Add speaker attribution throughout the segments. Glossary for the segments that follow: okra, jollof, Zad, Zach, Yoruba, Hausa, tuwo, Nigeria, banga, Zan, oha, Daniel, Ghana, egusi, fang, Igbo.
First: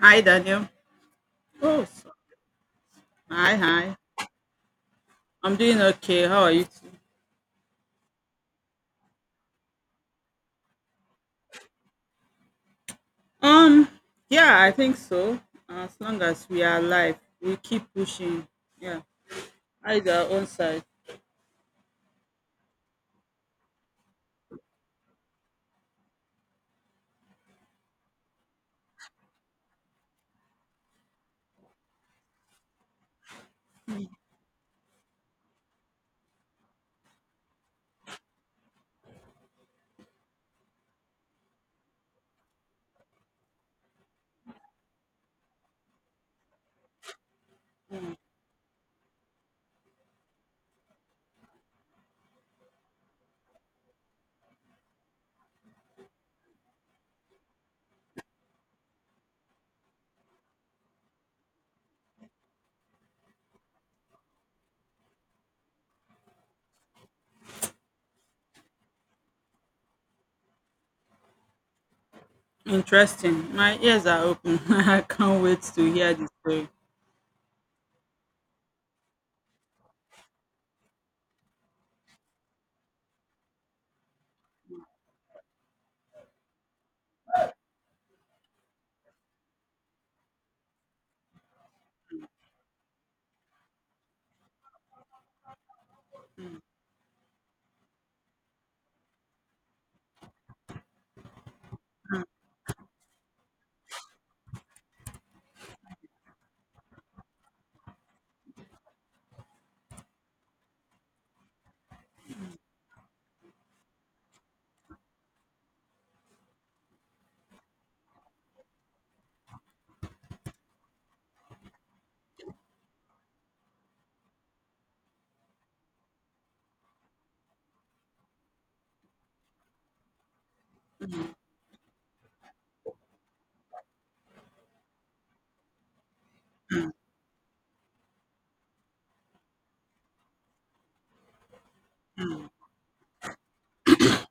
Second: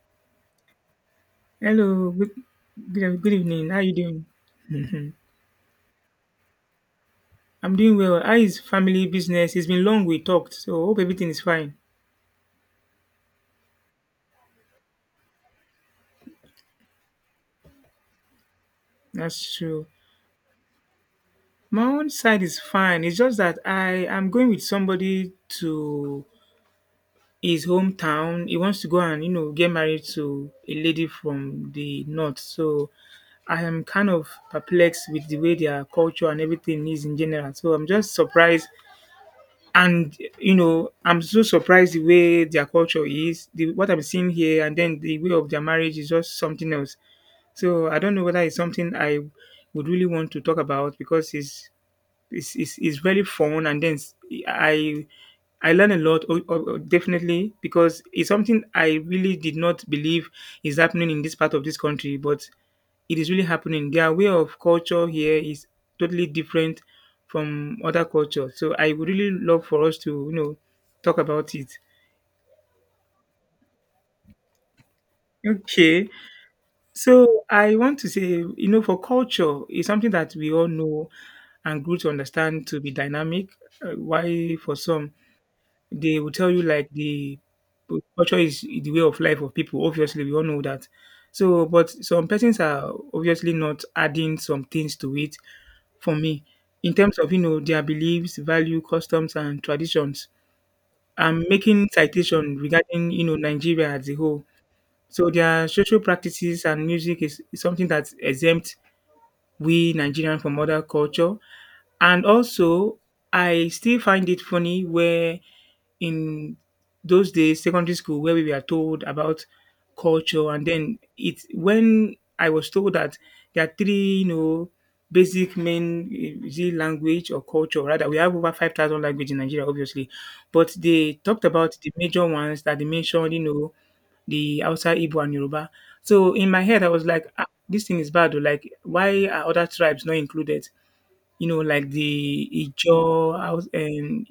Speaker 1: Hi, Daniel. Oh, so-
Speaker 2: Hello, good
Speaker 1: hi,
Speaker 2: evening. How you
Speaker 1: hi.
Speaker 2: doing? Mhm.
Speaker 1: I'm doing okay. How are you? Too?
Speaker 2: I'm doing well. How is family business? It's been long we talked, so hope everything is fine.
Speaker 1: Um, yeah, I think so. As long as we are alive, we keep pushing. Yeah,
Speaker 2: That's true.
Speaker 1: eyes are on side.
Speaker 2: My own side is fine. It's just that I am going with somebody to his hometown. He wants to go and get married to a lady from the north. So I am kind of perplexed with the way their culture and everything is in general. So I'm just surprised. And, I'm so surprised the way their culture is, the what I'm seeing here, and then the way of their marriage is just something else. So I don't know whether it's something I would really want to talk about because it's very fun, and then I I learn a lot, definitely, because it's something I really did not believe is happening in this part of this country, but it is really happening. Their way of culture here is totally different from other culture. So I would really love for us to talk about it.
Speaker 1: Interesting. My ears are open. I can't wait to
Speaker 2: Okay.
Speaker 1: hear the story.
Speaker 2: So I want to say, for culture is something that we all know and grew to understand to be dynamic. Why for some. They will tell you like the culture is the way of life of people. Obviously, we all know that. So, but some persons are obviously not adding some things to it. For me, in terms of their beliefs, value, customs, and traditions. I'm making citation regarding Nigeria as a whole. So their social practices and music is something that's exempt we Nigerian from other culture. And also, I still find it funny where in those days, secondary school, where we were told about culture, and then it when I was told that there are three basic main is it language or culture. Rather, we have over 5,000 language in Nigeria, obviously, but they talked about the major ones that they mentioned, the outside Igbo, and Yoruba. So in my head, I was like, ah, this thing is bad. Oh, like, why are other tribes not included? Like the Ijaw, Haus-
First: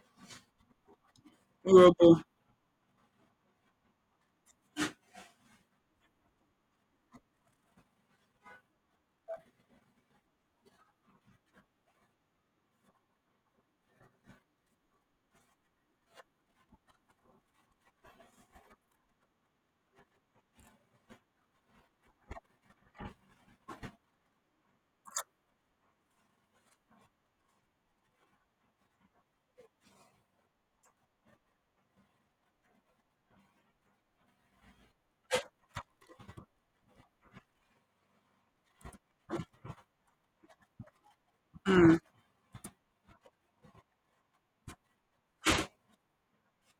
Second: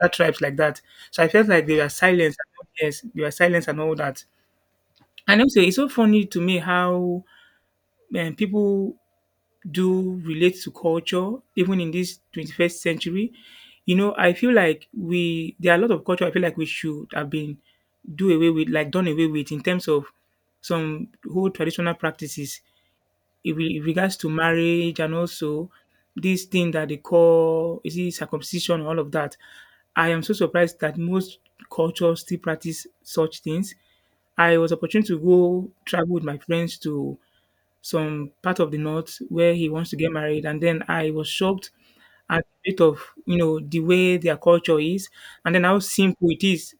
Speaker 2: other tribes like that. So I felt like they were
Speaker 1: Robo.
Speaker 2: silenced. Yes, they were silenced and all that. And also, it's so funny to me how people do relate to culture even in this 21st century. I feel like we there are a lot of culture I feel like we should have been do away with, like done away with in terms of some whole traditional practices in regards to marriage and also this thing that they call is it circumcision all of that. I am so surprised that most cultures still practice such things. I was opportune to go travel with my friends to some part of the north where he wants to get married and then I was shocked at the bit of, the way their culture is and then how simple it is.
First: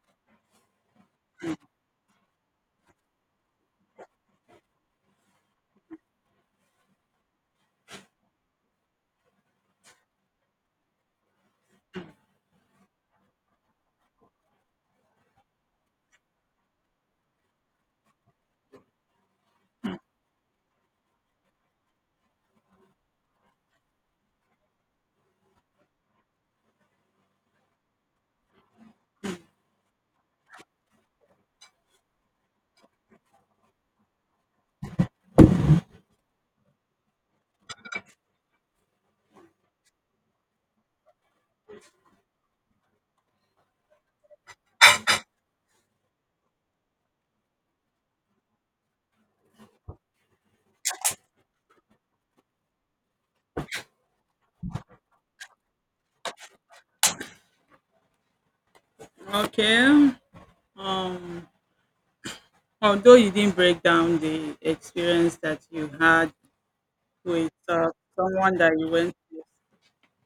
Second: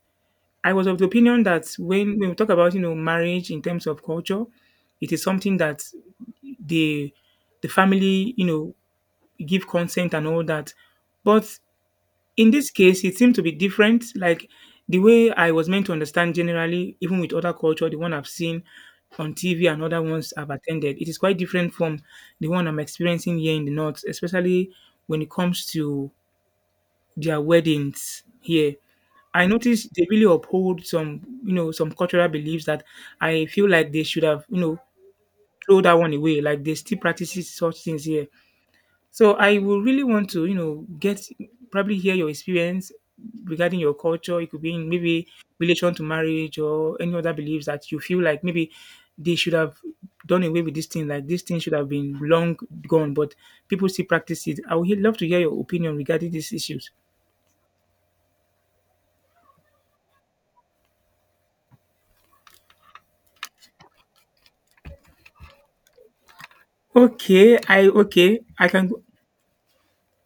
Speaker 2: I was of the opinion that when we talk about, marriage in terms of culture, it is something that the the family, give consent and all that. But in this case, it seemed to be different. Like the way I was meant to understand generally, even with other culture, the one I've seen on TV and other ones I've attended, it is quite different from the one I'm experiencing here in the north, especially when it comes to their weddings here. I noticed they really uphold some cultural beliefs that I feel like they should have throw that one away. Like they still practices such things here. So I would really want to get probably hear your experience regarding your culture. It could be in maybe relation to marriage or any other beliefs that you feel like maybe they should have done away with this thing. Like this thing should have been long gone, but people still practice it. I would love to hear your opinion regarding these issues.
Speaker 1: Okay. Um, Although you didn't break down the experience that you had with
Speaker 2: Okay, I okay,
Speaker 1: someone
Speaker 2: I
Speaker 1: that you
Speaker 2: can
Speaker 1: went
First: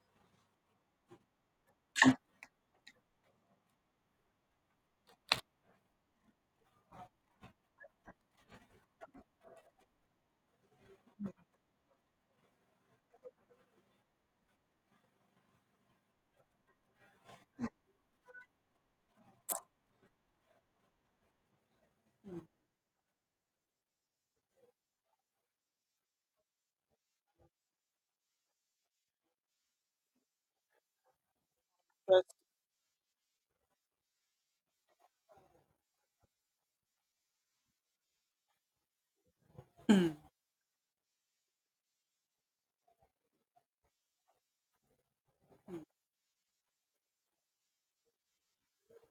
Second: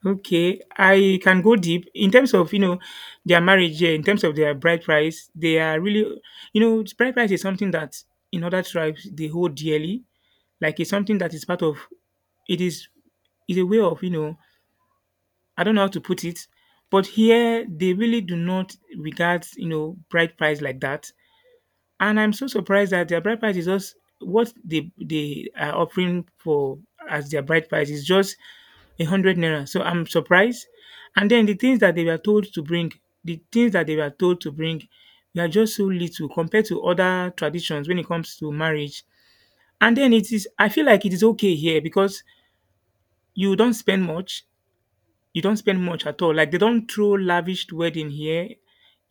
Speaker 2: Okay, I can go deep in terms of their marriage here, in terms of their bride price. They are really, bride price is something that in other tribes they hold dearly. Like it's something that is part of. It is a way of I don't know how to put it, but here they really do not regard bride price like that. And I'm so surprised that their bride price is just what they are offering for as their bride price is just 100 naira. So I'm surprised. And then the things that they were
Speaker 1: to,
Speaker 2: told to bring, the things that they were told to bring, they are just so little compared to other traditions when it comes to marriage. And then
Speaker 1: but
Speaker 2: it is I feel like it is okay here because you don't spend much you don't spend much at all. Like they don't throw lavish wedding here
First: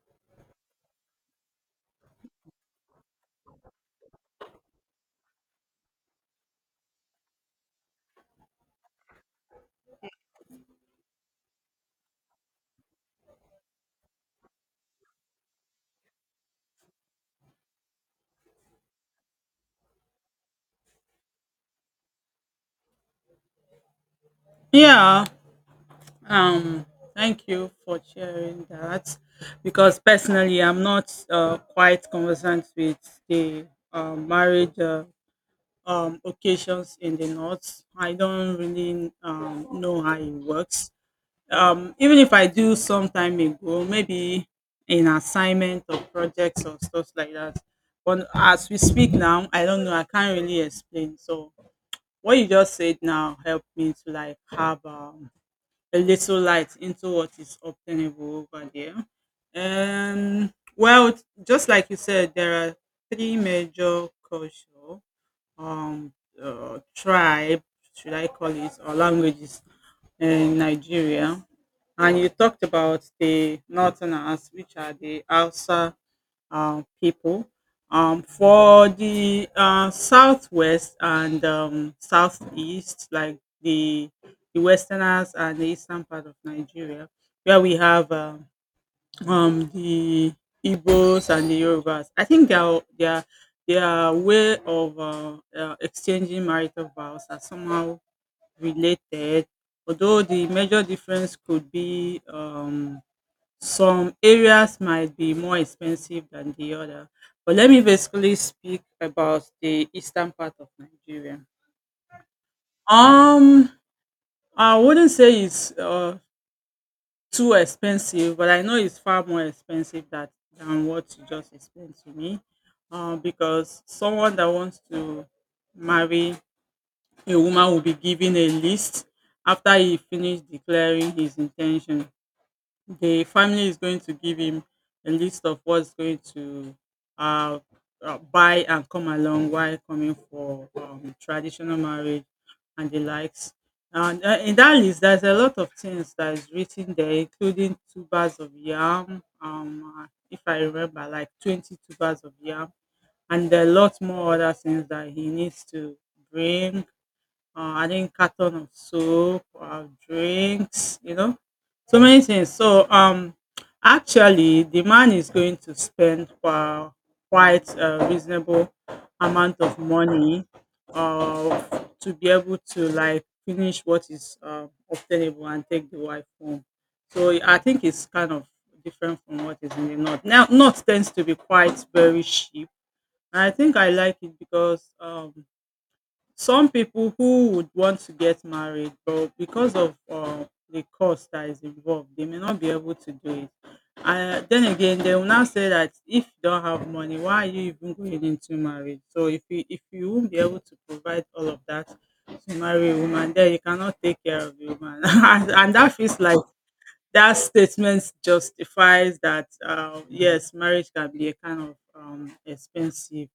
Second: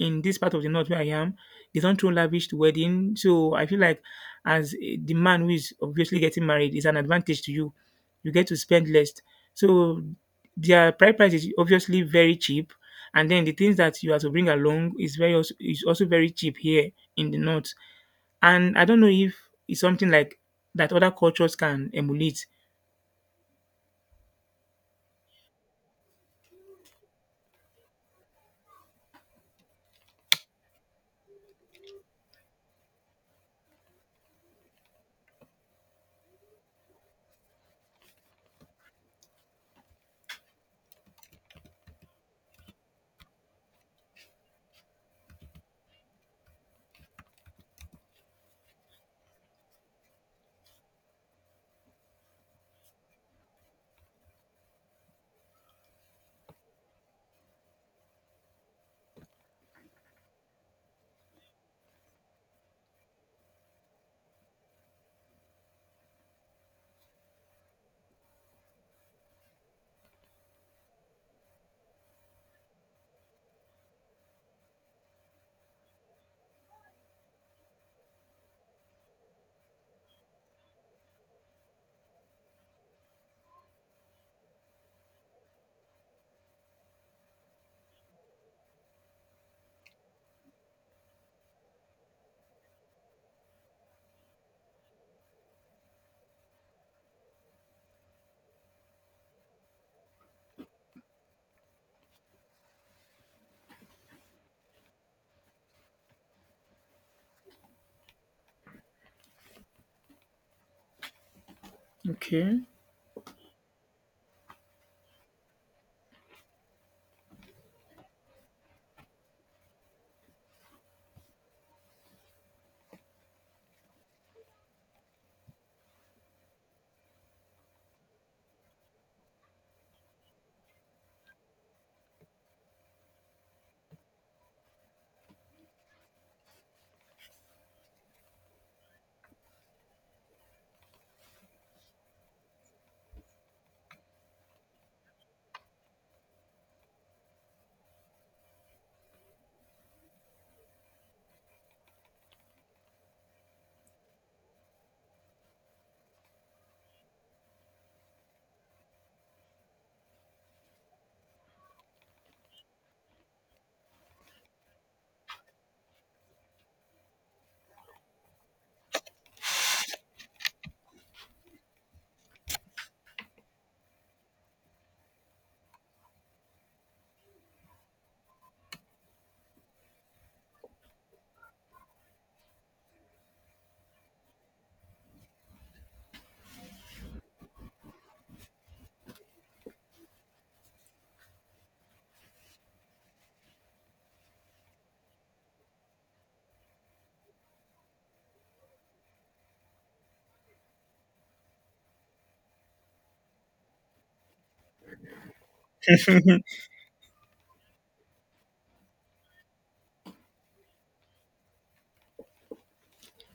Speaker 2: in this part of the north where I am. They don't throw lavish wedding. So I feel like as the man who is obviously getting married is an advantage to you. You get to spend less. So their price is obviously very cheap. And then the things that you have to bring along is very also, is also very cheap here in the north. And I don't know if it's something like that other cultures can emulate.
Speaker 1: yeah, Um, thank you for sharing that because personally, I'm not quite conversant with the marriage occasions in the north. I don't really know how it works. Even if I do some time ago, maybe in assignment or projects or stuff like that. But as we speak now, I don't know. I can't really explain. So what you just said now helped me to like have a little light into what is obtainable over there. Well, just like you said, there are three major culture, um, tribe, should I call it, or languages in Nigeria. And you talked about the Northerners, which are the Hausa, people. For the southwest and southeast, like the westerners and the eastern part of Nigeria, where we have the Igbos and the Yorubas, I think their way of exchanging marital vows are somehow related, although the major difference could be some areas might be more expensive than the other, but let me basically speak about the eastern part of Nigeria.
Speaker 2: Okay.
Speaker 1: Um, I wouldn't say it's too expensive, but I know it's far more expensive that than what you just explained to me. Because someone that wants to marry a woman will be given a list after he finished declaring his intention. The family is going to give him a list of what's going to uh, buy and come along while coming for traditional marriage and the likes. And in that list, there's a lot of things that is written there, including two bars of yam. If I remember, like 22 bars of yam, and a lot more other things that he needs to bring adding carton of soap or drinks, you know, so many things. So actually, the man is going to spend for quite a reasonable amount of money uh, to be able to like finish what is obtainable and take the wife home. So I think it's kind of different from what is in the north. Now, north tends to be quite very cheap. I think I like it because some people who would want to get married but because of the cost that is involved they may not be able to do it, then again they will now say that if you don't have money why are you even going into marriage, so if you won't be able to provide all of that to marry a woman then you cannot take care of the woman. And that feels like that statement justifies that yes, marriage can be a kind of expensive,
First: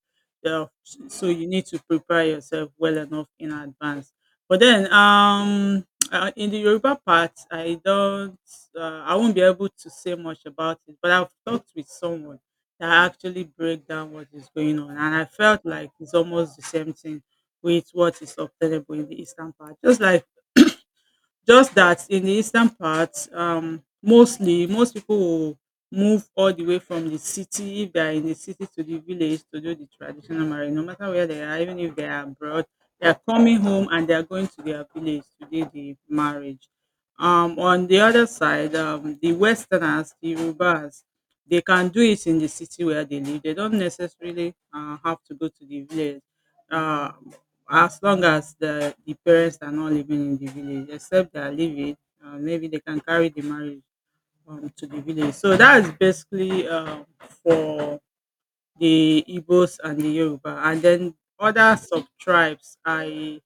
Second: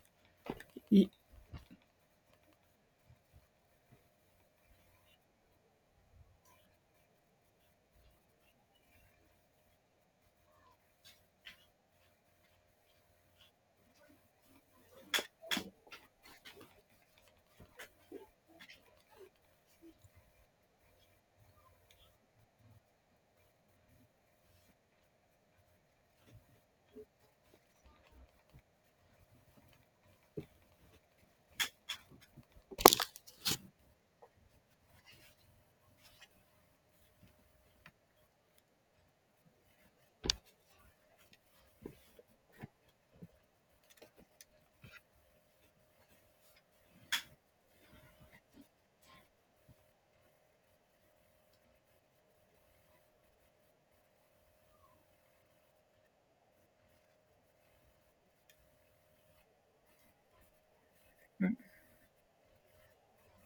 Speaker 1: uh,
Speaker 2: Y-
Speaker 1: so you need to prepare yourself well enough in advance, but then in the Yoruba part I don't, I won't be able to say much about it, but I've talked with someone that actually break down what is going on and I felt like it's almost the same thing with what is obtainable in the eastern part, just like just that in the eastern part, mostly most people will move all the way from the city if they are in the city to the village to do the traditional marriage. No matter where they are, even if they are abroad, they are coming home and they are going to their village to do the marriage. On the other side, the Westerners, the Yorubas, they can do it in the city where they live. They don't necessarily have to go to the village. Uh, as long as the parents are not living in the village except they are living, maybe they can carry the marriage to the village. So that is basically for the Igbos and the Yoruba, and then other sub tribes, i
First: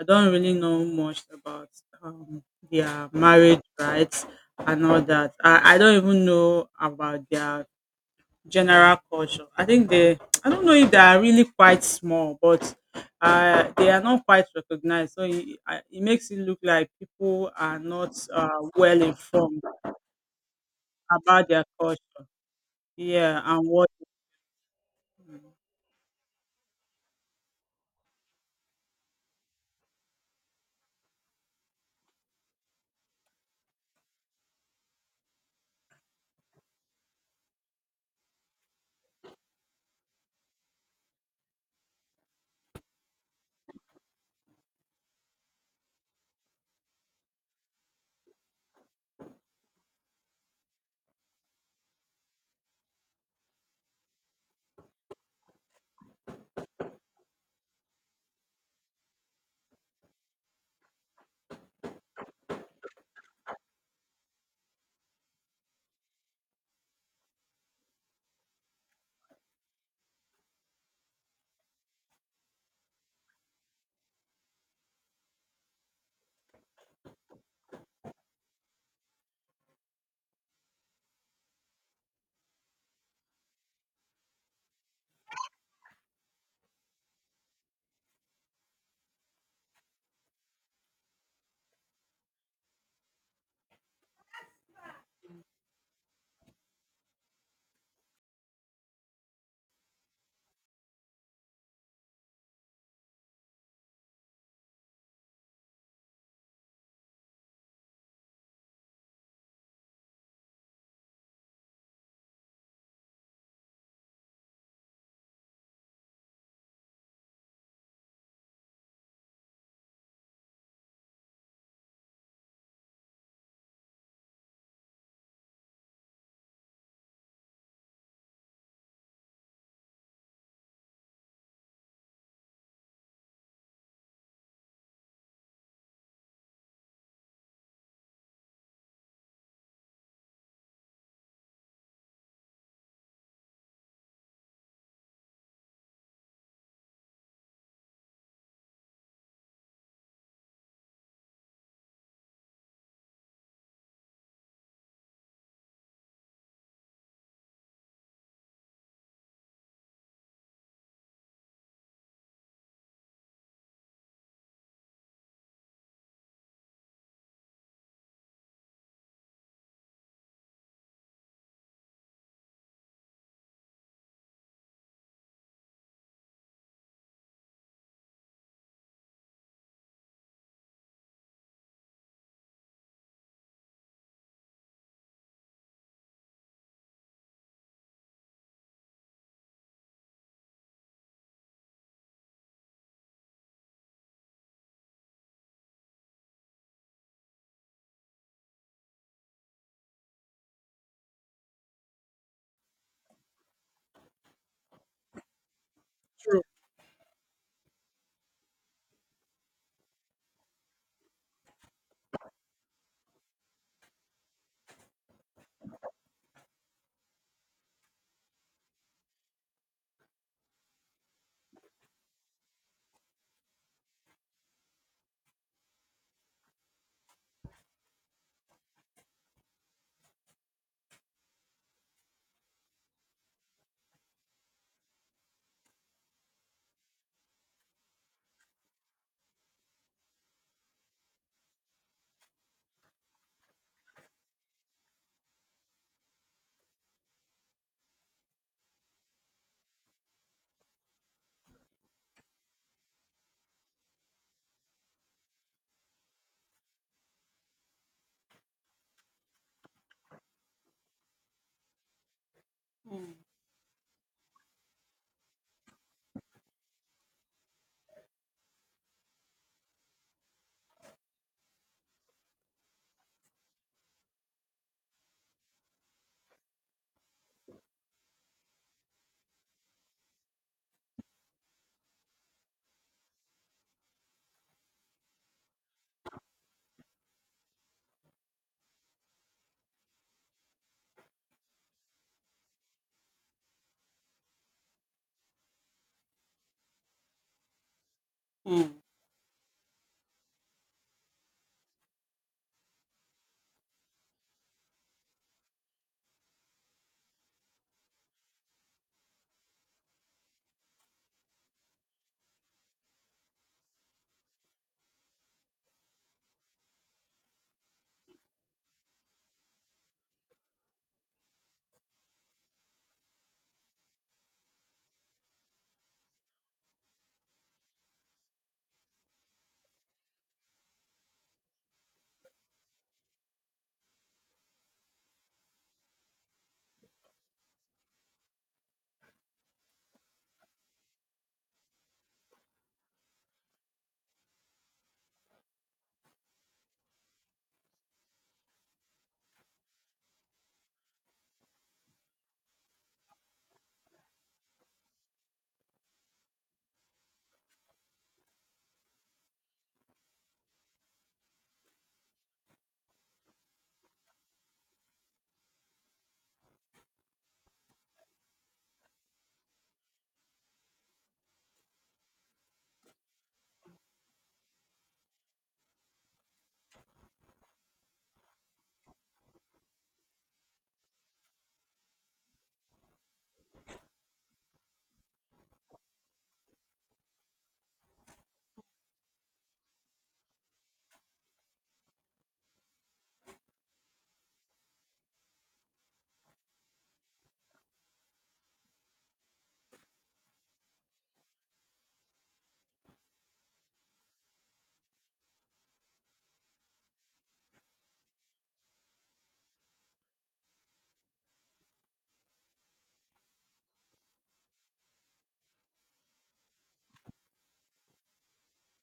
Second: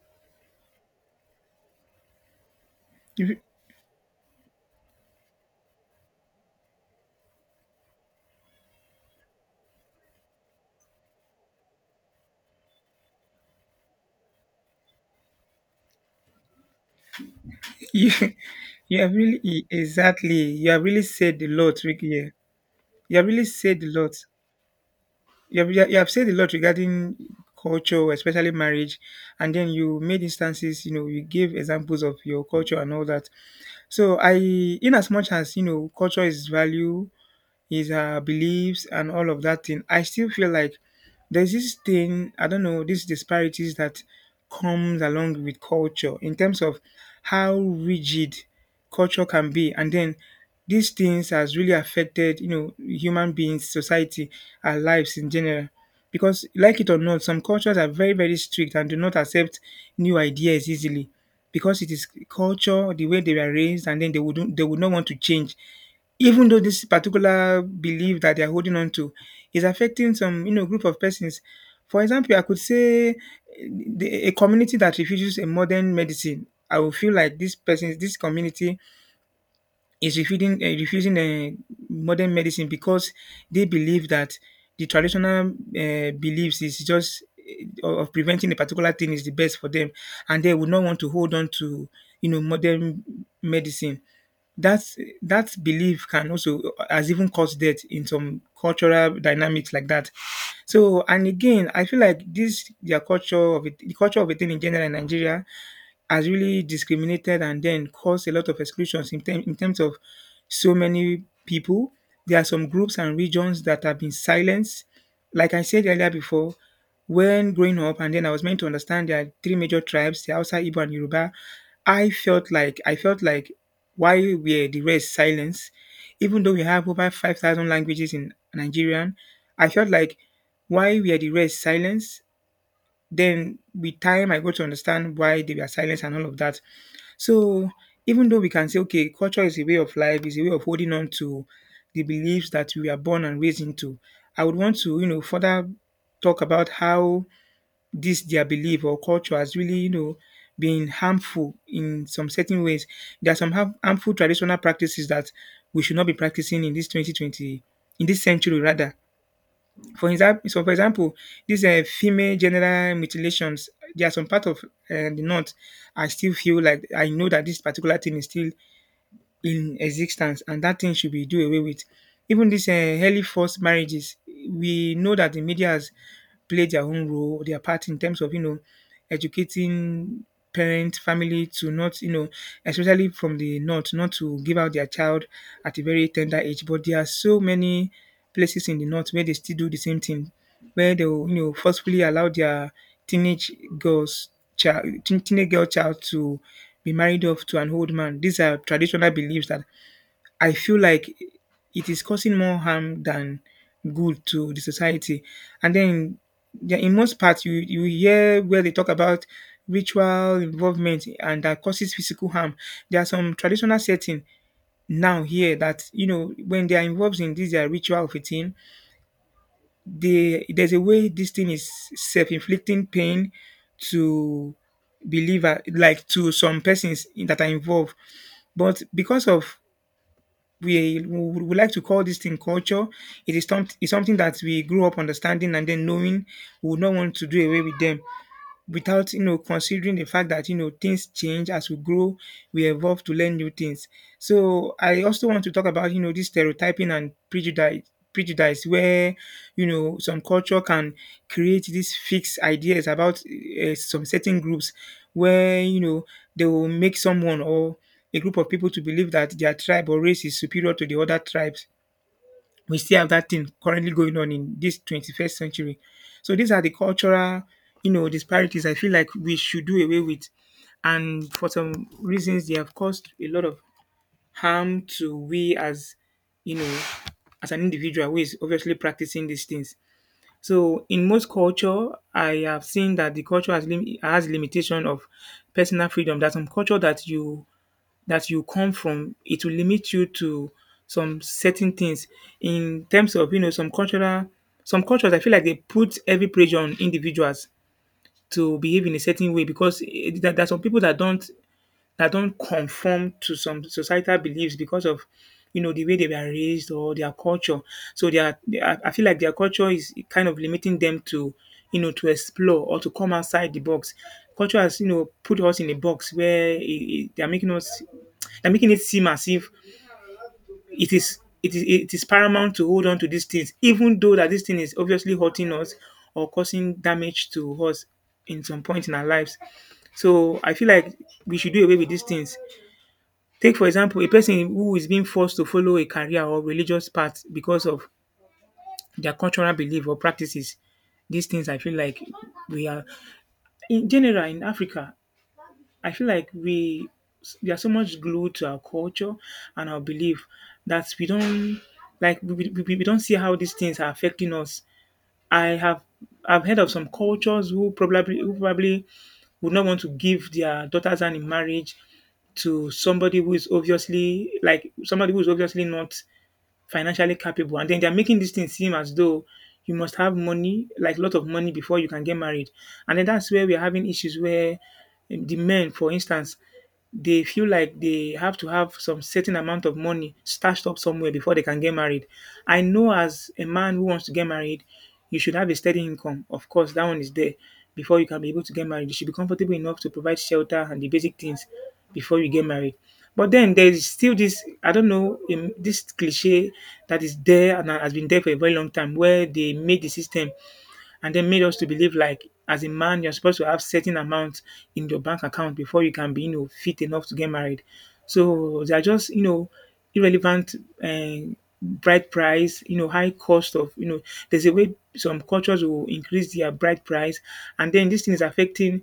Speaker 1: i don't really know much about um, their marriage rights and all that. I don't even know about their general culture. I think they, I don't know if they are really quite small, but they are not quite recognized. So it, it makes it look like people are
Speaker 2: You,
Speaker 1: not well
Speaker 2: you have really
Speaker 1: informed
Speaker 2: exactly. You have really said
Speaker 1: about
Speaker 2: a
Speaker 1: their
Speaker 2: lot, Ricky
Speaker 1: culture.
Speaker 2: here. You have
Speaker 1: Yeah,
Speaker 2: really
Speaker 1: and
Speaker 2: said a
Speaker 1: what.
Speaker 2: lot. You have said a lot regarding culture, especially marriage, and then you made instances. You know, you gave examples of your culture and all that. So I, in as much as culture is value, is our beliefs and all of that thing. I still feel like there's this thing I don't know these disparities that comes along with culture in terms of how rigid culture can be and then these things has really affected human beings society our lives in general because like it or not some cultures are very very strict and do not accept new ideas easily because it is culture the way they were raised and then they would not want to change even though this particular belief that they are holding on to is affecting some group of persons. For example, I could say a community that refuses a modern medicine. I will feel like this person, this community is refusing modern medicine because they believe that the traditional beliefs is just of preventing a particular thing is the best for them, and they would not want to hold on to modern medicine. That belief can also has even caused death in some cultural dynamics like that. So and again, I feel like this their culture of it, the culture of a thing in general in Nigeria has really discriminated and then caused a lot of exclusions in terms of so many people. There are some groups and regions that have been silenced. Like I said earlier before, when growing up, and then I was meant to understand there are three major tribes, the Hausa, Igbo, and Yoruba. I felt like why were the rest silenced? Even though we have over 5,000 languages in Nigerian, I felt like why were the rest silenced? Then with time, I got to understand why they were silenced and all of that. So even though we can say, okay, culture is a way of life, is a way of holding on to the beliefs that we were born and raised into, I would want to further talk about how this their belief or culture has really, been harmful in some certain ways. There are some harmful traditional practices that we should not be practicing in this 2020, in this century rather. For example, these female genital mutilations, there are some part of the north I still feel like I know that this particular thing is still in existence and that thing should be do away with. Even these early forced marriages, we know that the media has played their own role, their part in terms of, educating parent, family to not, especially from the north, not to give out their child at a very tender age. But there are so many places in the north where they still do the same thing, where they will, you know, forcefully allow their teenage girls child teenage girl child to be married off to an old man. These are traditional beliefs that I feel like it is causing more harm than good to the society. And then
Speaker 1: True.
Speaker 2: yeah, in most parts, you hear where they talk about ritual involvement and that causes physical harm. There are some traditional setting now here that you know when they are involved in this their ritual of a thing, there's a way this thing is self-inflicting pain to believer like to some persons that are involved but because of we like to call this thing culture, it is it's something that we grew up understanding and then knowing we would not want to do away with them without, you know, considering the fact that, you know, things change as we grow, we evolve to learn new things. So I also want to talk about, you know, this stereotyping and prejudice where, you know, some culture can create these fixed ideas about some certain groups, where, you know, they will make someone or a group of people to believe that their tribe or race is superior to the other tribes. We still have
Speaker 1: Mm,
Speaker 2: that thing currently going on in this 21st century. So these are the cultural, you know, disparities I feel like we should do away with. And for some reasons, they have caused a lot of harm to we as, you know, as an individual who is obviously practicing these things. So in most culture, I have seen that the culture has, has limitation of personal freedom. There's some culture that you come from, it will limit you to some certain things in terms of, you know, some cultural, some cultures I feel like they put heavy pressure on individuals to
Speaker 1: mm,
Speaker 2: behave in a certain way because there are some people that don't conform to some societal beliefs because of, you know, the way they were raised or their culture. So they are, I feel like their culture is kind of limiting them to, you know, to explore or to come outside the box. Culture has, you know, put us in a box where they are making us they're making it seem as if it is paramount to hold on to these things, even though that this thing is obviously hurting us or causing damage to us in some point in our lives. So I feel like we should do away with these things. Take for example a person who is being forced to follow a career or religious path because of their cultural belief or practices. These things I feel like we are in general in Africa, I feel like we are so much glued to our culture and our belief that we don't like we don't see how these things are affecting us. I have I've heard of some cultures who probably would not want to give their daughters hand in marriage to somebody who is obviously like somebody who is obviously not financially capable, and then they are making this thing seem as though you must have money, like a lot of money, before you can get married. And then that's where we are having issues where the men, for instance, they feel like they have to have some certain amount of money stashed up somewhere before they can get married. I know as a man who wants to get married, you should have a steady income. Of course, that one is there before you can be able to get married. You should be comfortable enough to provide shelter and the basic things before you get married. But then there is still this, I don't know, this cliche that is there and has been there for a very long time where they made the system and then made us to believe like as a man you're supposed to have certain amount in your bank account before you can be, you know, fit enough to get married. So they are just, you know, irrelevant um bride price, you know, high cost of, you know, there's a way some cultures will increase their bride price, and then this thing is affecting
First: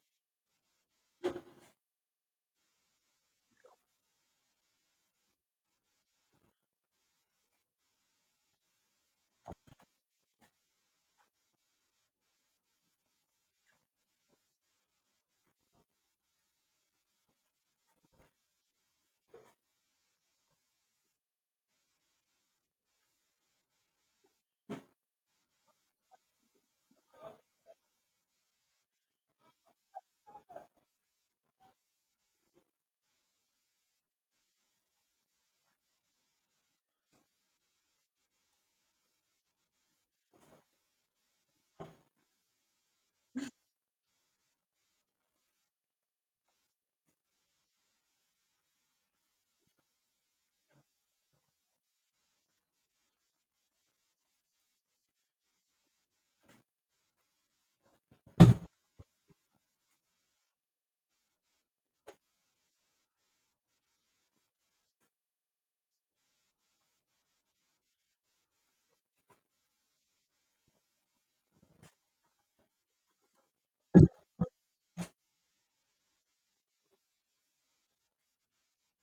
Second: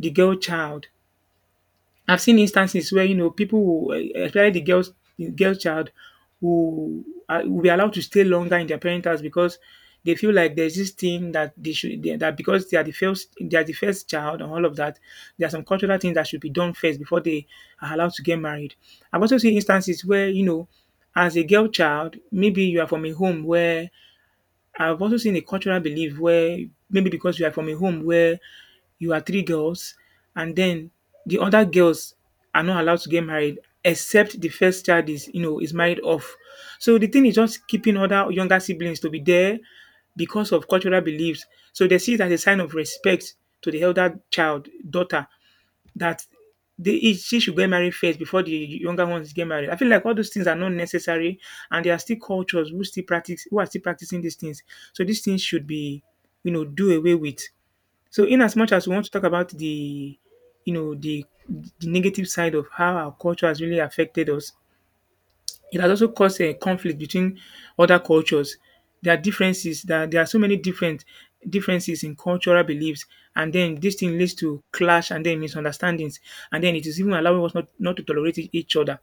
Speaker 2: the girl child. I've seen instances where, you know, people will, especially the girls, the girl child, who are, will be allowed to stay longer in their parents' house because they feel like there's this thing that that because they are the first child and all of that. There are some cultural things that should be done first before they are allowed to get married. I've also seen instances where, you know, as a girl child, maybe you are from a home where I've also seen a cultural belief where maybe because you are from a home where you are three girls and then the other girls are not allowed to get married except the first child is, you know, is married off. So the thing is just keeping other younger siblings to be there because of cultural beliefs. So they see it as a sign of respect to the elder child, daughter, that they she should get married first before the younger ones get married. I feel like all those things are not necessary, and there are still cultures who still practice who are still practicing these things. So these things should be, you know, do away with. So in as much as we want to talk about the, you know, the negative side of how our culture has really affected us, it has also caused a conflict between other cultures. There are differences that there are so many different differences in cultural beliefs, and then this thing leads to clash and then misunderstandings, and then it is even allowing us not to tolerate each other.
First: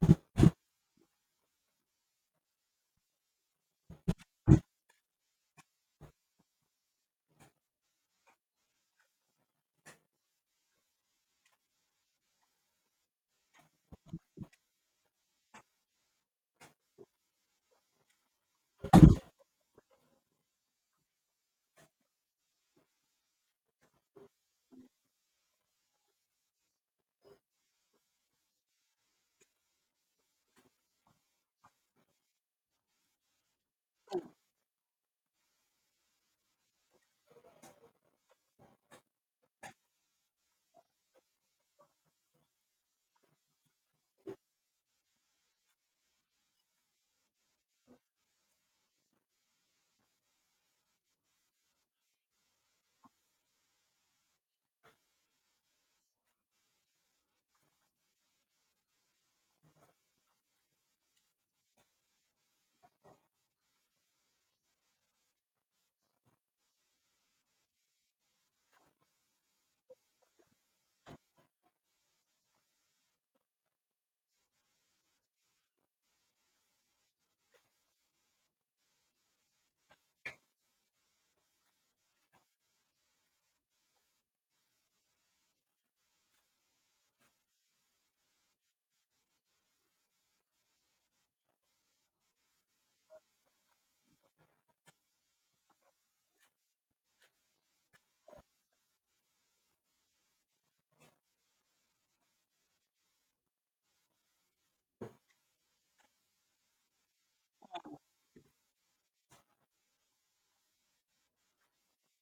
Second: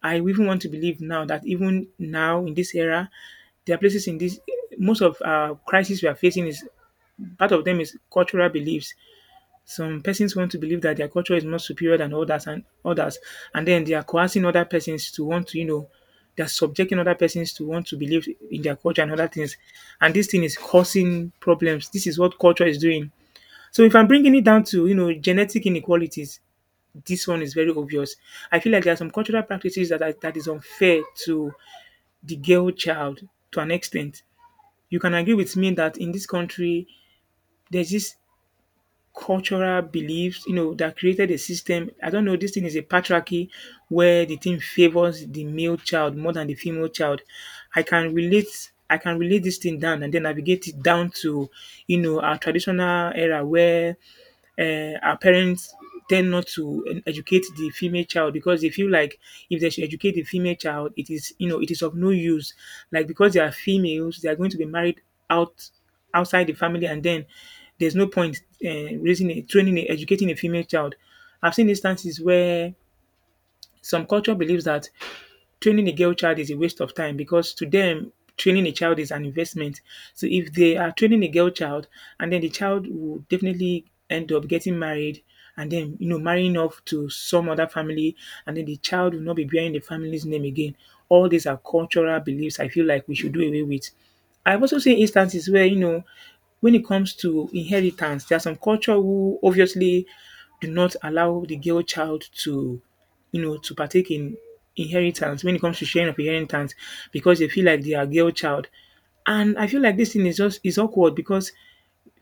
Speaker 2: I even want to believe now that even now in this era, there are places in this most of crisis we are facing is part of them is cultural beliefs. Some persons want to believe that their culture is more superior than others and then they are coercing other persons to want to, you know, they're subjecting other persons to want to believe in their culture and other things, and this thing is causing problems. This is what culture is doing. So if I'm bringing it down to, you know, genetic inequalities, this one is very obvious. I feel like there are some cultural practices that is unfair to the girl child, to an extent. You can agree with me that in this country there's this cultural beliefs, you know, that created a system. I don't know, this thing is a patriarchy where the thing favors the male child more than the female child. I can relate this thing down and then navigate it down to, you know, our traditional era where our parents tend not to educate the female child because they feel like if they should educate the female child, it is, you know, it is of no use. Like because they are females, they are going to be married out outside the family, and then there's no point uh, raising, a, training, a, educating a female child. I've seen instances where some culture believes that training a girl child is a waste of time because to them, training a child is an investment. So if they are training a girl child and then the child will definitely end up getting married and then, you know, marrying off to some other family, and then the child will not be bearing the family's name again. All these are cultural beliefs I feel like we should do away with. I've also seen instances where, you know, when it comes to inheritance, there are some culture who obviously do not allow the girl child to, you know, to partake in inheritance when it comes to sharing of inheritance because they feel like they are girl child. And I feel like this thing is just is awkward because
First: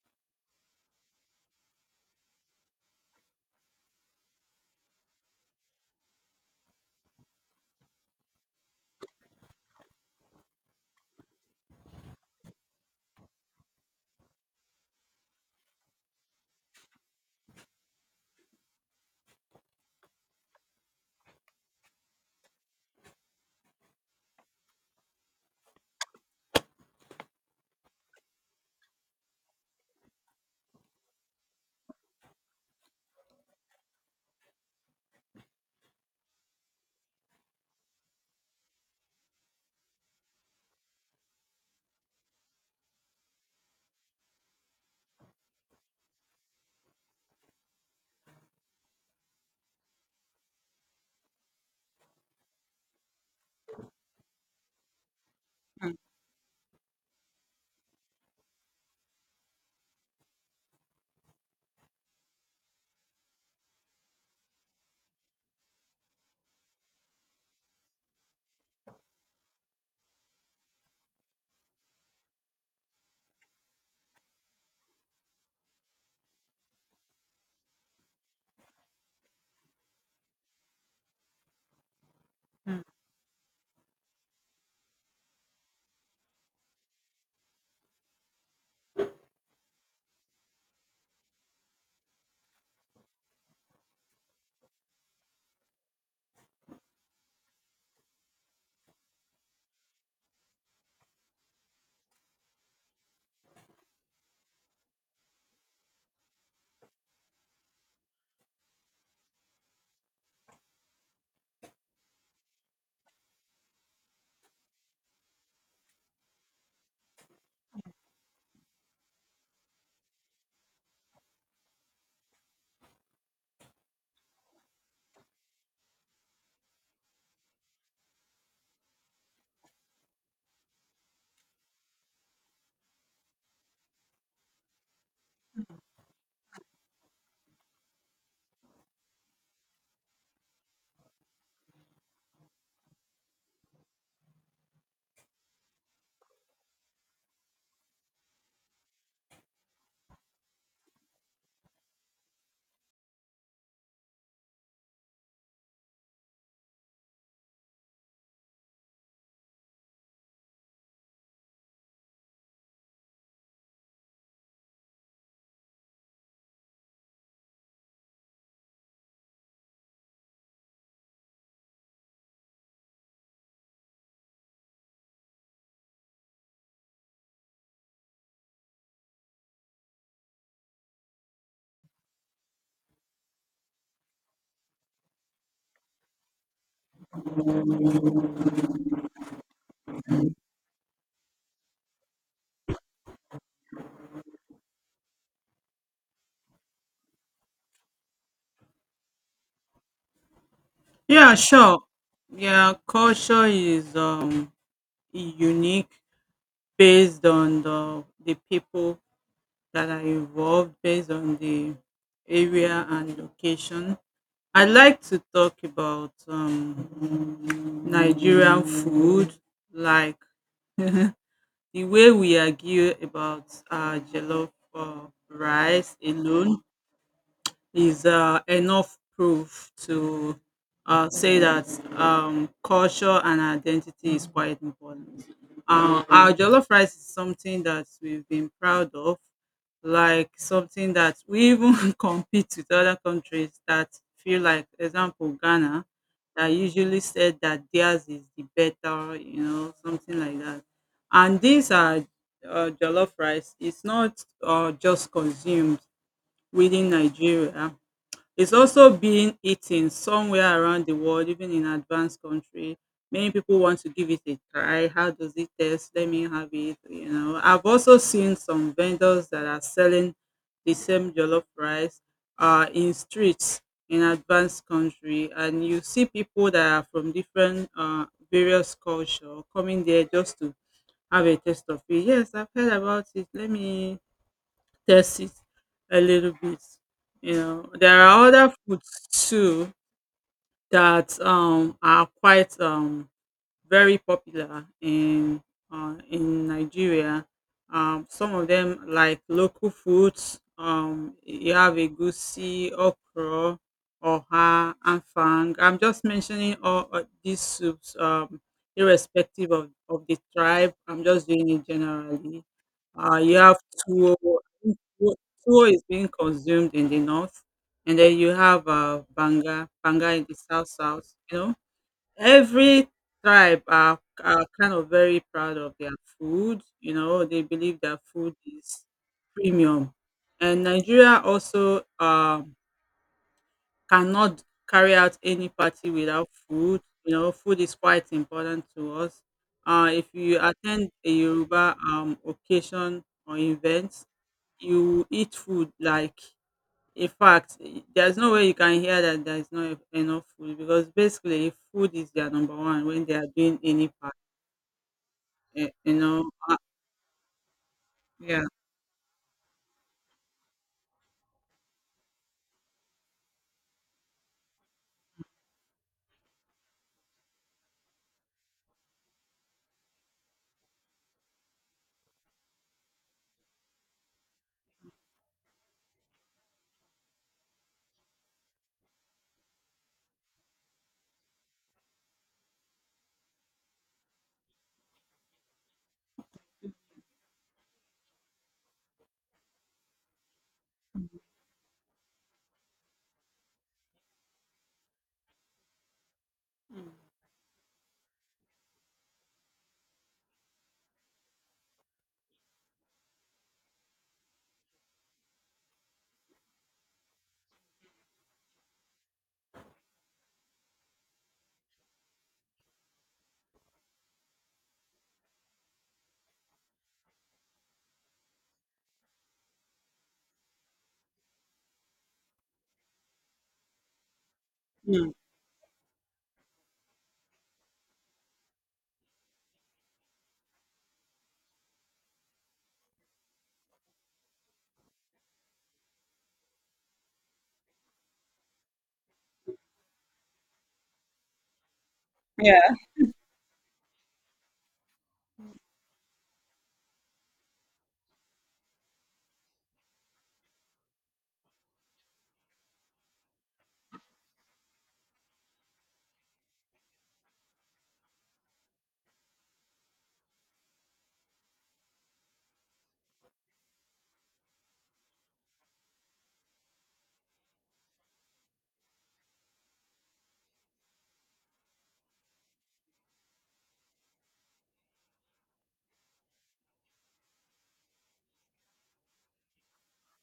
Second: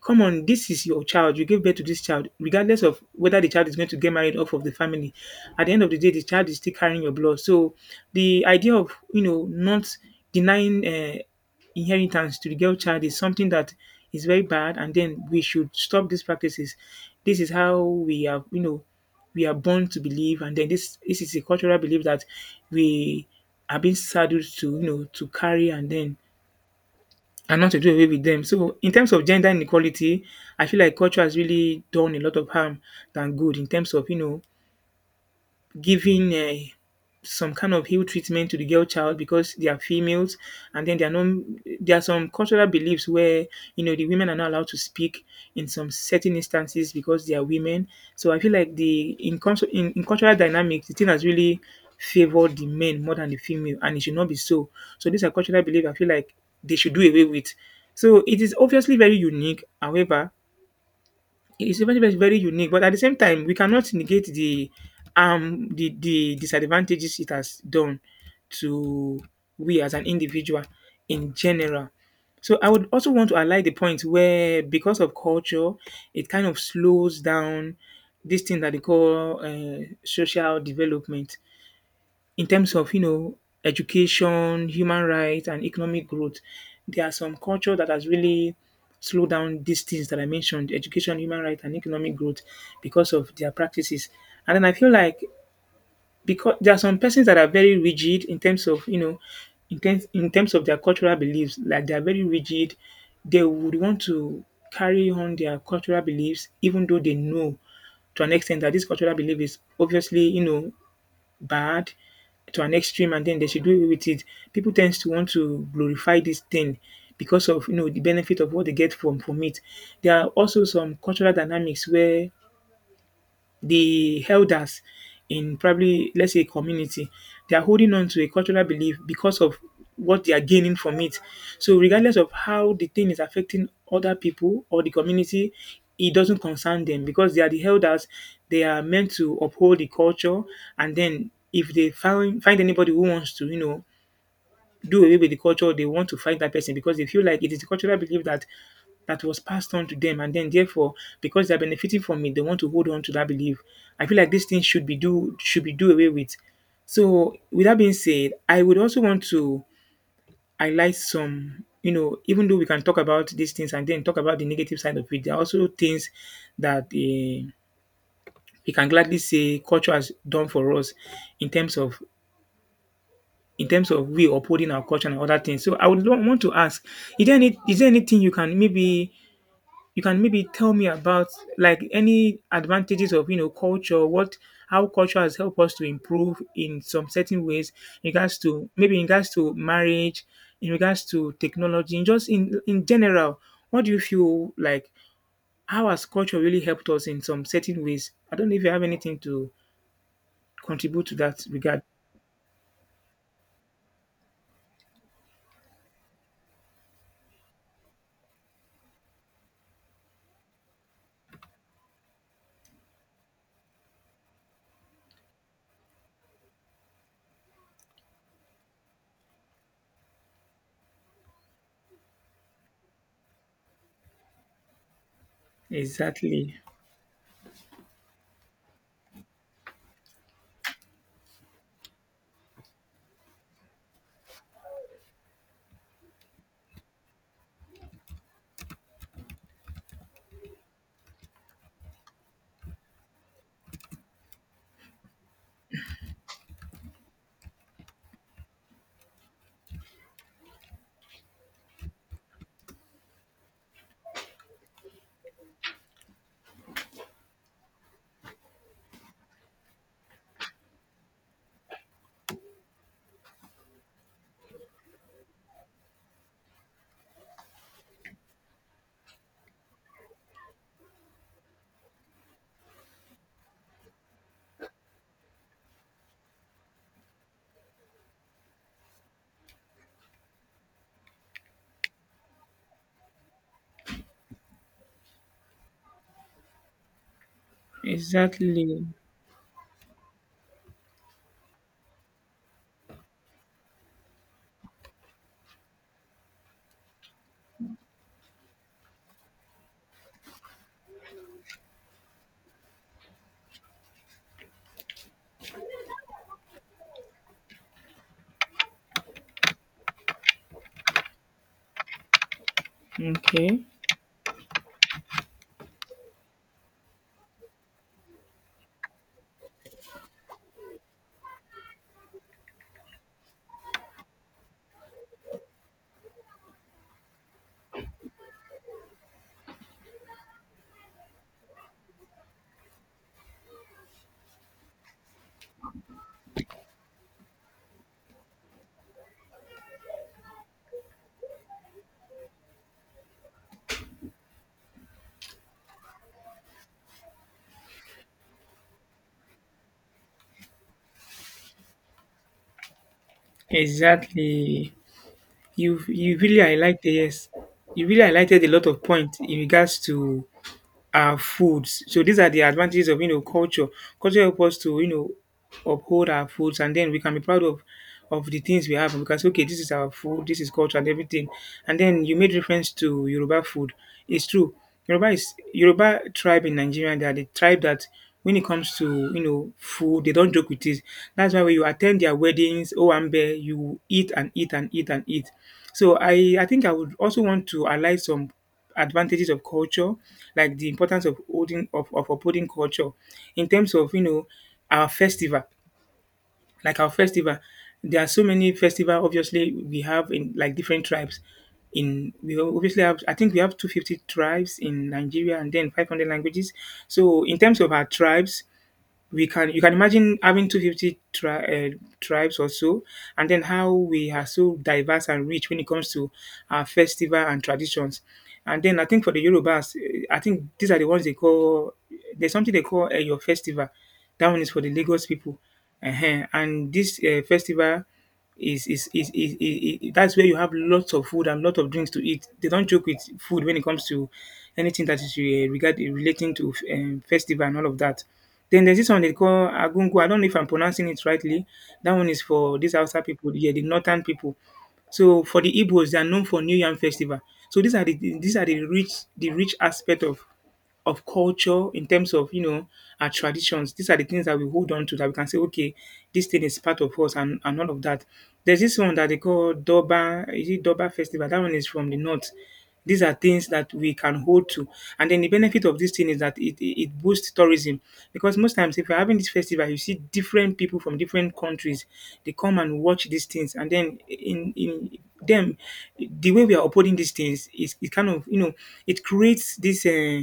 Speaker 2: come on, this is your child. You gave birth to this child, regardless of whether the child is going to get married off of the family. At the end of the day, the child is still carrying your blood. So the idea of, you know, not denying inheritance to the girl child is something that is very bad, and then we should stop these practices. This is how we are, you know, we are born to believe, and then this is a cultural belief that we are being saddled to, you know, to carry, and then and not to do away with them. So in terms of gender inequality, I feel like culture has really done a lot of harm than good in terms of, giving some kind of ill treatment to the girl child because they are females, and then there are no there are some cultural beliefs where you know the women are not allowed to speak in some certain instances because they are women. So I feel like the in, cons- in cultural dynamics, the thing has really favored the men more than the female, and it should not be so. So these are cultural beliefs
Speaker 1: mm,
Speaker 2: I feel like they should do away with. So it is obviously very unique. However, it's very, very, very unique. But at the same time, we cannot negate the the disadvantages it has done to we as an individual in general. So I would also want to highlight the point where, because of culture, it kind of slows down this thing that they call social development in terms
Speaker 1: mm.
Speaker 2: of, you know, education, human rights, and economic growth. There are some culture that has really slowed down these things that I mentioned, education, human rights, and economic growth, because of their practices. And then I feel like, because there are some persons that are very rigid in terms of, you know, in terms of their cultural beliefs, like they are very rigid, they would want to carry on their cultural beliefs even though they know, to an extent, that this cultural belief is obviously, you know, bad to an extreme, and then they should do away with it. People tend to want to glorify this thing because of, you know, the benefit of what they get from it. There are also some cultural dynamics where the elders in, probably let's say, a community, they are holding on to a cultural belief because of what they are gaining from it. So regardless of how the thing is affecting other people or the community, it doesn't concern them because they are the elders. They are meant to uphold the culture. And then if they find anybody who wants to, you know, do away with the culture, they want to fight that person because they feel like it is a cultural belief that was passed on to them, and then therefore, because they're benefiting from it, they want to hold on to that belief. I feel like these things should be do away with. So with that being said, I would also want to highlight some, you know, even though we can talk about these things and then talk about the negative side of it, there are also things that we can gladly say culture has done for us in terms of, we upholding our culture and other things. So I would want to ask, is there anything you can maybe, tell me about, like, any advantages of, you know, culture, what how culture has helped us to improve in some certain ways, in regards to, maybe in regards to, marriage, in regards to technology, in just in general, what do you feel like, how has culture really helped us in some certain ways? I don't know if you have anything to contribute to
Speaker 1: Yeah,
Speaker 2: that
Speaker 1: sure.
Speaker 2: regard.
Speaker 1: Yeah, culture is unique based on the people that are involved, based on the area and location. I like to talk about Nigerian food, like the way we argue about jollof rice
Speaker 2: Exactly.
Speaker 1: alone is enough proof to say that culture and identity is quite important. Our jollof rice is something that we've been proud of, like something that we even compete with other countries that feel like, example, Ghana, that usually said that theirs is the better, you know, something like that. And these are jollof rice. It's not just consumed within Nigeria, it's also being eaten somewhere around the world, even in advanced country. Many people want to give it a try. How does it taste? Let me have it. You know, I've also seen some vendors that are selling the same jollof rice in streets in advanced country, and you see people that are from different various culture coming there just to have a taste of it. Yes, I've heard about it. Let me test it a little bit. You know, there are other
Speaker 2: Exactly.
Speaker 1: foods too that are quite very popular in Nigeria. Some of them like local foods. You have egusi, okra, oha, and fang. I'm just mentioning all these soups, irrespective of the tribe. I'm just doing it generally. You have
Speaker 2: Okay,
Speaker 1: tuwo. Tuwo tuwo is being consumed in the north, and then you have banga, banga in the south south. You know, every tribe are kind of very proud of their food. You know, they believe their food is premium. And Nigeria also, cannot carry out any party without food. You know, food is quite important to us. If you attend a Yoruba occasion or event, you eat food like in fact, there's no way you can hear that there is not enough food, because basically if food is their number one when they are doing any part.
Speaker 2: exactly. You
Speaker 1: You know,
Speaker 2: really highlighted, yes. You really highlighted
Speaker 1: yeah.
Speaker 2: a lot of point in regards to our foods. So these are the advantages of, you know, culture. Culture helps us to, you know, uphold our foods, and then we can be proud of the things we have because, okay, this is our food, this is culture, and everything. And then you made reference to Yoruba food. It's true. Yoruba is Yoruba tribe in Nigeria. They are the tribe that, when it comes to, you know, food, they don't joke with it. That's why when you attend their weddings, Owambe, you eat and eat and eat and eat. So I think I would also want to highlight some advantages of culture, like the importance of of upholding culture in terms of, you know, our festival, like
Speaker 1: Mm,
Speaker 2: our festival. There are so many festival. Obviously, we have in like different tribes. In we obviously have. I think we have 250 tribes in Nigeria, and then 500 languages. So in terms of our tribes, we can you can imagine having 250 tribes or so, and then how we are so diverse and rich when it comes to our festival and traditions. And then I think for the Yorubas, I think these are the ones they call, there's something they call, your festival. That one is for the Lagos
Speaker 1: mm,
Speaker 2: people. And this festival is that's where you have lots of food and lot of drinks to eat. They don't joke with food when it comes to anything that is relating to festival and all of that. Then there's this one they call Agungu. I don't know if I'm pronouncing it rightly. That one is for
Speaker 1: yeah.
Speaker 2: these outside people, yeah, the northern people. So for the Igbos, they are known for New Yam Festival. So these are the, rich, aspect of culture, in terms of, you know, our traditions. These are the things that we hold on to that we can say, okay, this thing is part of us, and all of that. There's this one that they call Doba. Is it Doba Festival? That one is from the north. These are things that we can hold to. And then the benefit of this thing is that it boosts tourism. Because most times, if you're having this festival, you see different people from different countries. They come and watch these things. And then in them, the way we are upholding these things, is it kind of, you know, it creates this, uh,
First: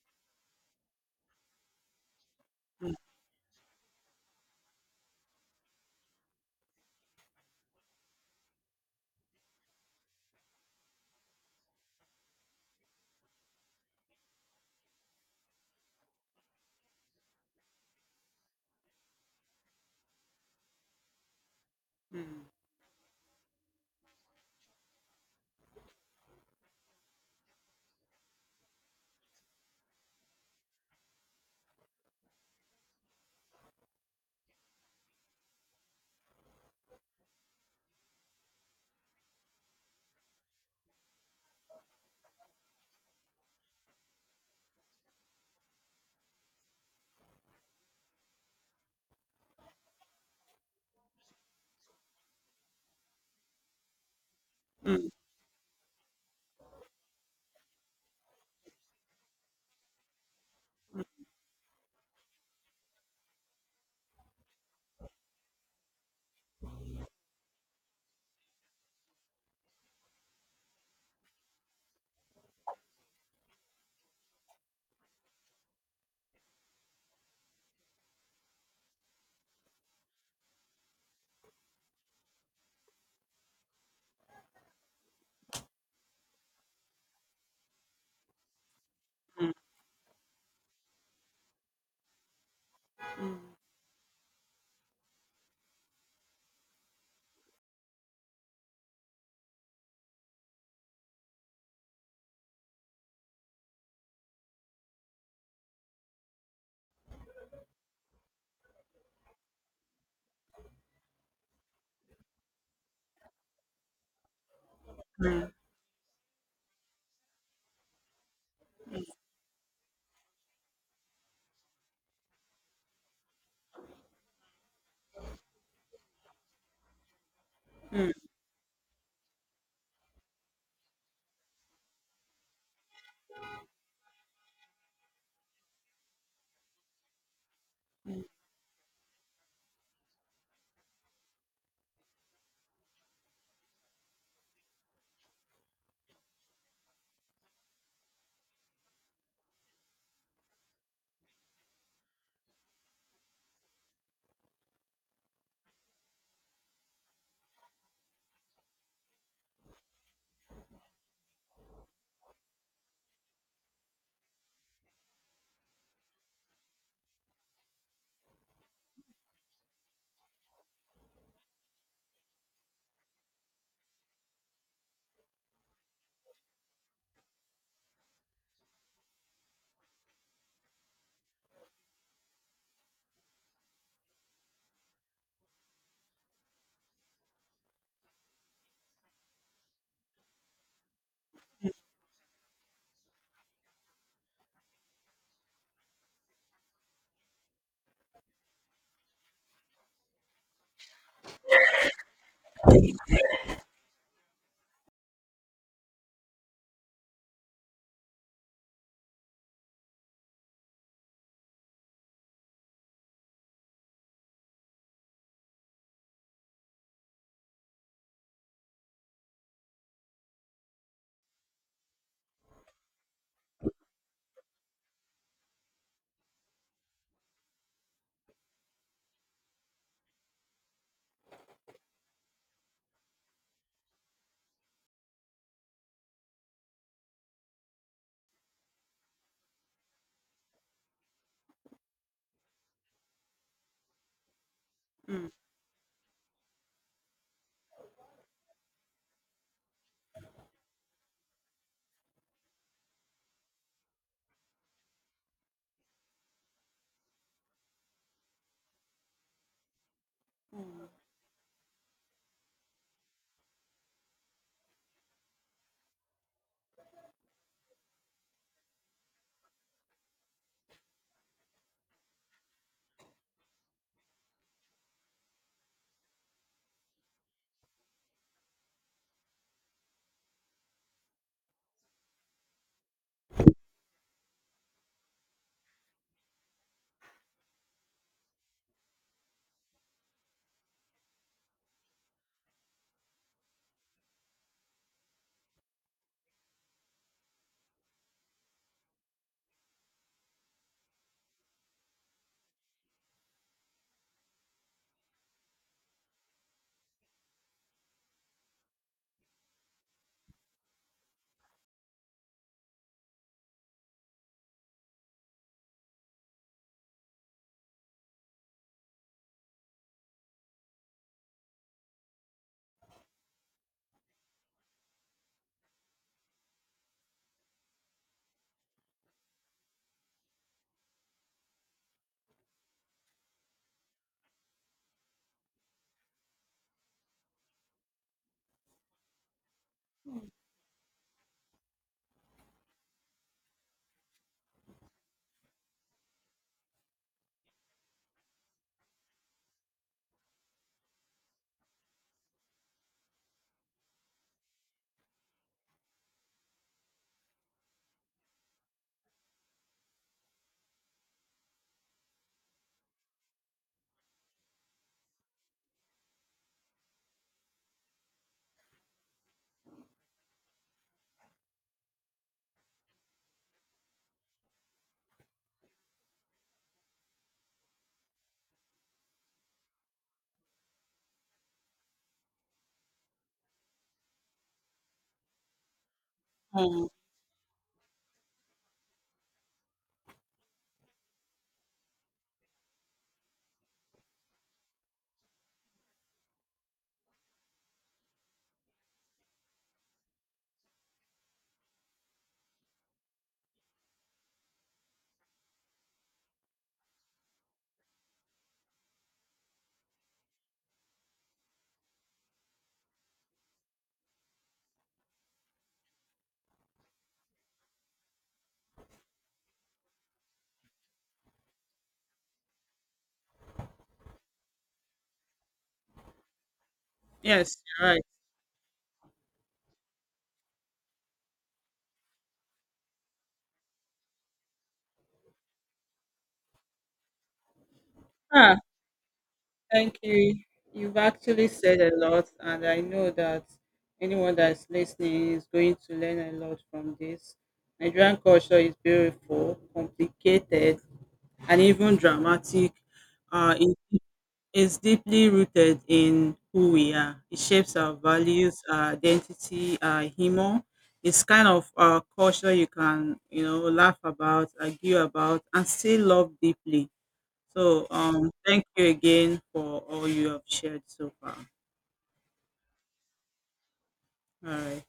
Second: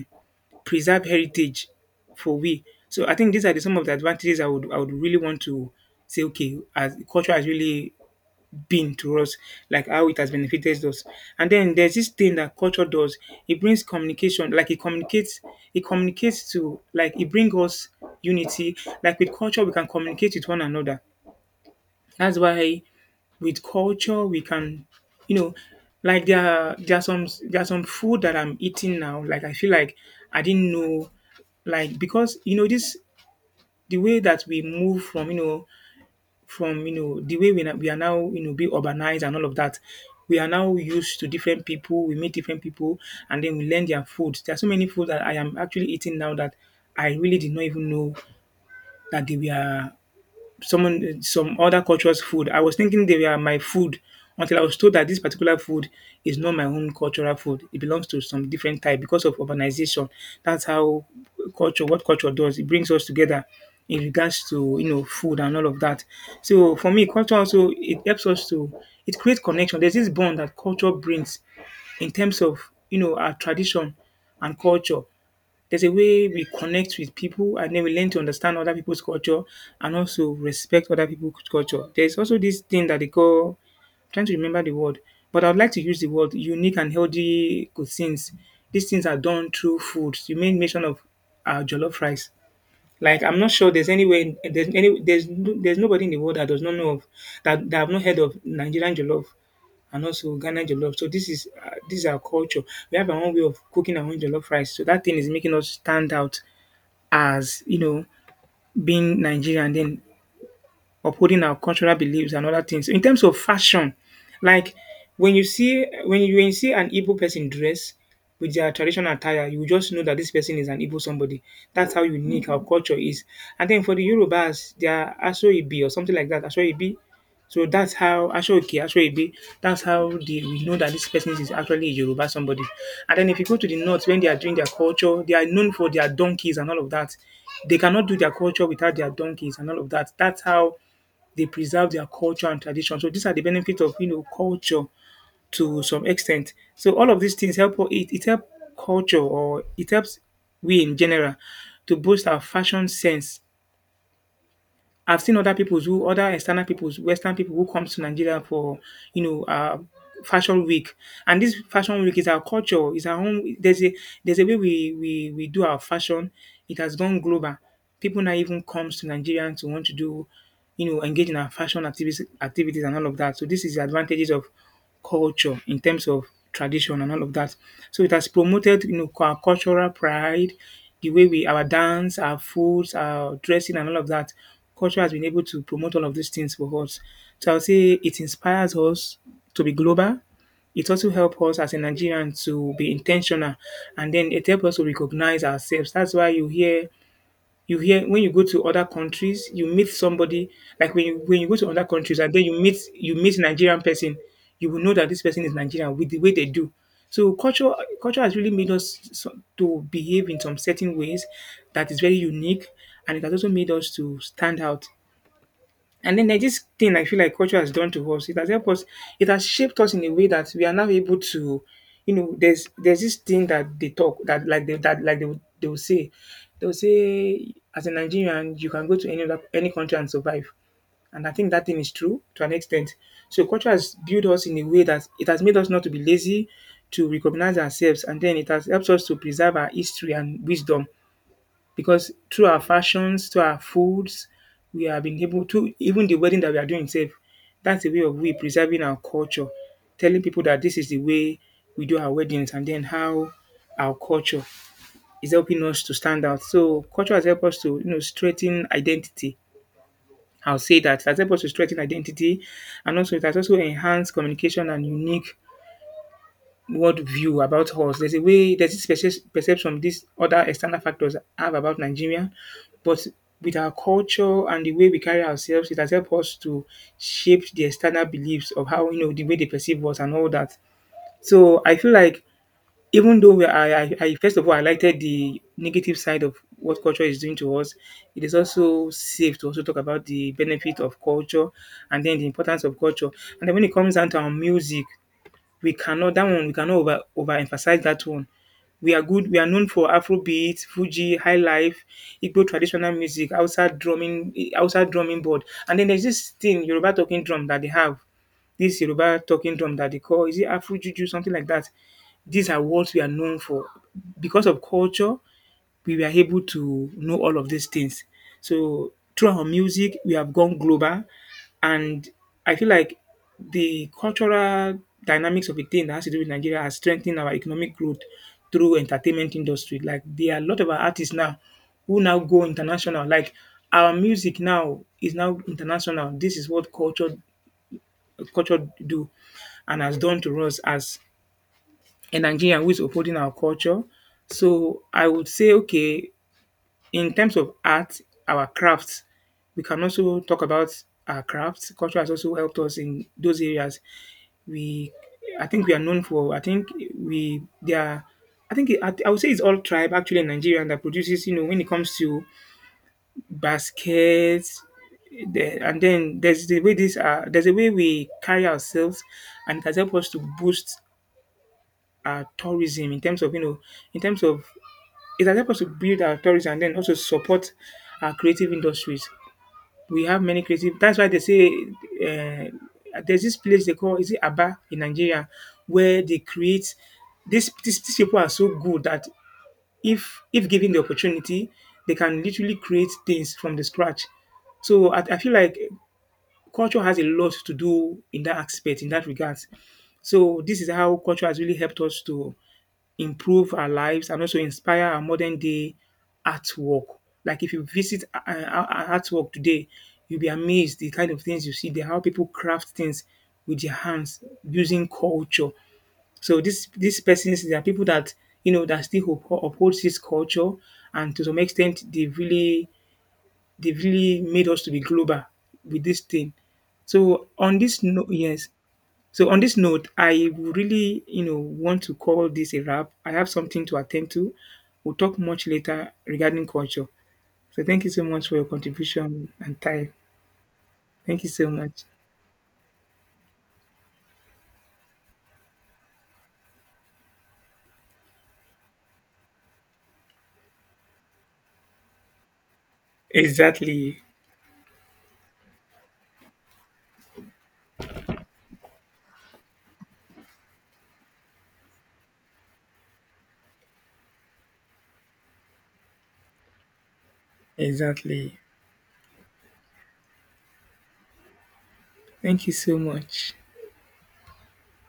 Speaker 2: preserve heritage for we.
Speaker 1: Mm,
Speaker 2: So I think these are the, some of the advantages I would, really want to say. Okay, as culture has really been to us, like how it has benefited us. And then there's this thing that culture does. It brings communication. Like it communicates. It communicates to Like it brings us unity. Like with culture, we can communicate with one another. That's
Speaker 1: mm,
Speaker 2: why with culture we can, you know, like there are some food that I'm eating now. Like I feel like I didn't know, like because you know this, the way that we move from, you know, the way we we are now, you know, be urbanized and all of that. We are now used to different people. We meet different people, and then we learn their food. There are so many food that I am actually eating now that I really did not even know that they were some other culture's food. I was thinking they were my food until I was told that
Speaker 1: mm,
Speaker 2: this particular food is not my own cultural food. It belongs to some different type because of urbanization. That's how culture, what culture does, it brings us together in regards to, you know, food and all of that. So for me, culture also it helps us to, it creates connection. There's this bond that culture brings in terms of, you know, our tradition and culture. There's a way we connect with people, and then we learn to understand other people's culture and also respect other people's culture. There's also this thing that they call, I'm trying to remember the word, but I would like to use the word unique and healthy cuisines. These things are
Speaker 1: mm,
Speaker 2: done through food. You made mention of jollof rice. Like
Speaker 1: mm,
Speaker 2: I'm not sure there's there's nobody in the world that does not know of that, that have not heard of Nigerian jollof and also Ghana jollof. So this is, this is our culture. We have our own way of cooking our own jollof rice. So that thing is making us stand out as, you know, being Nigerian. Then upholding our cultural beliefs and other things. In terms of fashion, like when you
Speaker 1: mm,
Speaker 2: see, when you see an Igbo person dress with their traditional attire, you will just know that this person is an Igbo somebody. That's how unique our culture is. And then for the Yorubas, they are Aso Ibi or something like that. Aso Ibi. So that's
Speaker 1: mm,
Speaker 2: how, Aso Oke, Aso Ibi. That's how we know that this person is actually a Yoruba somebody. And then if you go to the north, when they are doing their culture, they are known for their donkeys and all of that. They cannot do
Speaker 1: mm,
Speaker 2: their culture without their donkeys and all of that. That's how they preserve their culture and tradition. So these are the benefits of culture to some extent. So all of these things help it help culture, or it helps we in general to boost our fashion sense. I've seen other peoples who, other external peoples, Western people who comes to Nigeria for you know uh, fashion week, and this fashion week is our culture, is our own. There's a way we do our fashion. It has gone global. People now even comes to Nigeria to want to do, engage in our fashion activities and all of that. So this is the advantages of culture in terms of tradition and all of that. So it has promoted our cultural pride, the way we, our dance, our foods, our dressing, and all of that. Culture has been able to promote all of these things for us. So I would say it inspires us to be global. It also helps us as a Nigerian to be intentional, and then it helps us to recognize ourselves. That's why you hear when you go to other countries, you meet somebody, like when you go to other countries and then you meet Nigerian person, you will know that this person is Nigerian with the way they do. So culture has really made us to behave in some certain ways that is very unique, and it has also made us to stand out. And then there's this thing I feel like culture has done to us. It has helped us, it has shaped us in a way that we are now able to, you know, there's this thing that they talk that, they will say as a Nigerian you can go to any other, any country and survive. And I think that thing is true to an extent. So culture has built us in a way that it has made us not to be lazy, to recognize ourselves, and then it has helped us to preserve our history and wisdom because through our fashions, through our foods, we have been
Speaker 1: mm,
Speaker 2: able to, even the wedding that we are doing itself. That's a way of we preserving our culture, telling people that this is the way we do our weddings, and then how our culture is helping us to stand out. So culture has helped us to strengthen identity. I'll say
Speaker 1: mm,
Speaker 2: that it has helped us to strengthen identity, and also it has also enhanced communication and unique worldview about us. There's a way, there's this perception these other external factors have about Nigeria, but with our culture and the way we carry ourselves, it has helped us to shape the external beliefs of how, the way they perceive us and all that. So I feel like, even though we, I first of all highlighted the negative side of what culture is doing to us, it is also safe to also talk about the benefit of culture and then the importance of culture. And then when it comes down to our music, we cannot, that one we cannot over overemphasize that one. We are good. We are known for Afrobeat, Fuji, High Life, Igbo traditional music, outside drumming board, and then there's this thing Yoruba talking drum that they have. This Yoruba talking drum that they call, is it Afro Juju something like that. These are what we are known for. Because of culture we were able to know all of these things. So through our music, we have gone global, and I feel like the cultural dynamics of a thing that has to do with Nigeria has strengthened our economic growth through entertainment industry. Like there are a lot of our artists now who now go international. Like our music now is now international. This is what culture do and has done to us as a Nigerian who is upholding our culture. So I would say, okay, in terms of art, our crafts, we can also talk about our crafts. Culture has also helped us in those areas. We, I think, we are known for. I think we there. Are, I think it, I would say it's all tribe actually in Nigeria that produces. You know, when it comes to baskets, the, and then there's the way this. There's a way we carry ourselves, and it has helped us to boost our tourism in terms of, in terms of, it has helped us to build our tourism and then also support our creative industries. We have many creative. That's why they say, there's this place they call, is it Aba in Nigeria, where they create.
Speaker 1: mm.
Speaker 2: These people are so good that, if given the opportunity, they can literally create things from the scratch. So I feel like culture has a lot to do in that aspect, in that regards. So this is how culture has really helped us to improve our lives and also inspire our modern day artwork. Like if you visit, our artwork today, you'll be amazed the kind of things you see there, how people craft things with their hands using culture. So this these persons, there are people that you know that still upholds this culture, and to some extent, they really, they've really made us to be global with this thing. So
Speaker 1: Yes,
Speaker 2: on this
Speaker 1: you're right.
Speaker 2: note, yes. So on this note, I really, you know, want to call this a wrap. I have something to attend to. We'll talk much later regarding culture. So thank you so much for your
Speaker 1: Ah,
Speaker 2: contribution and time.
Speaker 1: thank you. You've
Speaker 2: Thank you
Speaker 1: actually
Speaker 2: so
Speaker 1: said
Speaker 2: much.
Speaker 1: a lot, and I know that anyone that's listening is going to learn a lot from this. Nigerian culture is beautiful, complicated, and even dramatic. It
Speaker 2: Exactly.
Speaker 1: is deeply rooted in who we are. It shapes our values, our identity, our humor. It's kind of a culture you can, you know, laugh about, argue about, and still love deeply. So,
Speaker 2: Exactly.
Speaker 1: thank you again for all you have shared so far.
Speaker 2: Thank you so much.
Speaker 1: All right.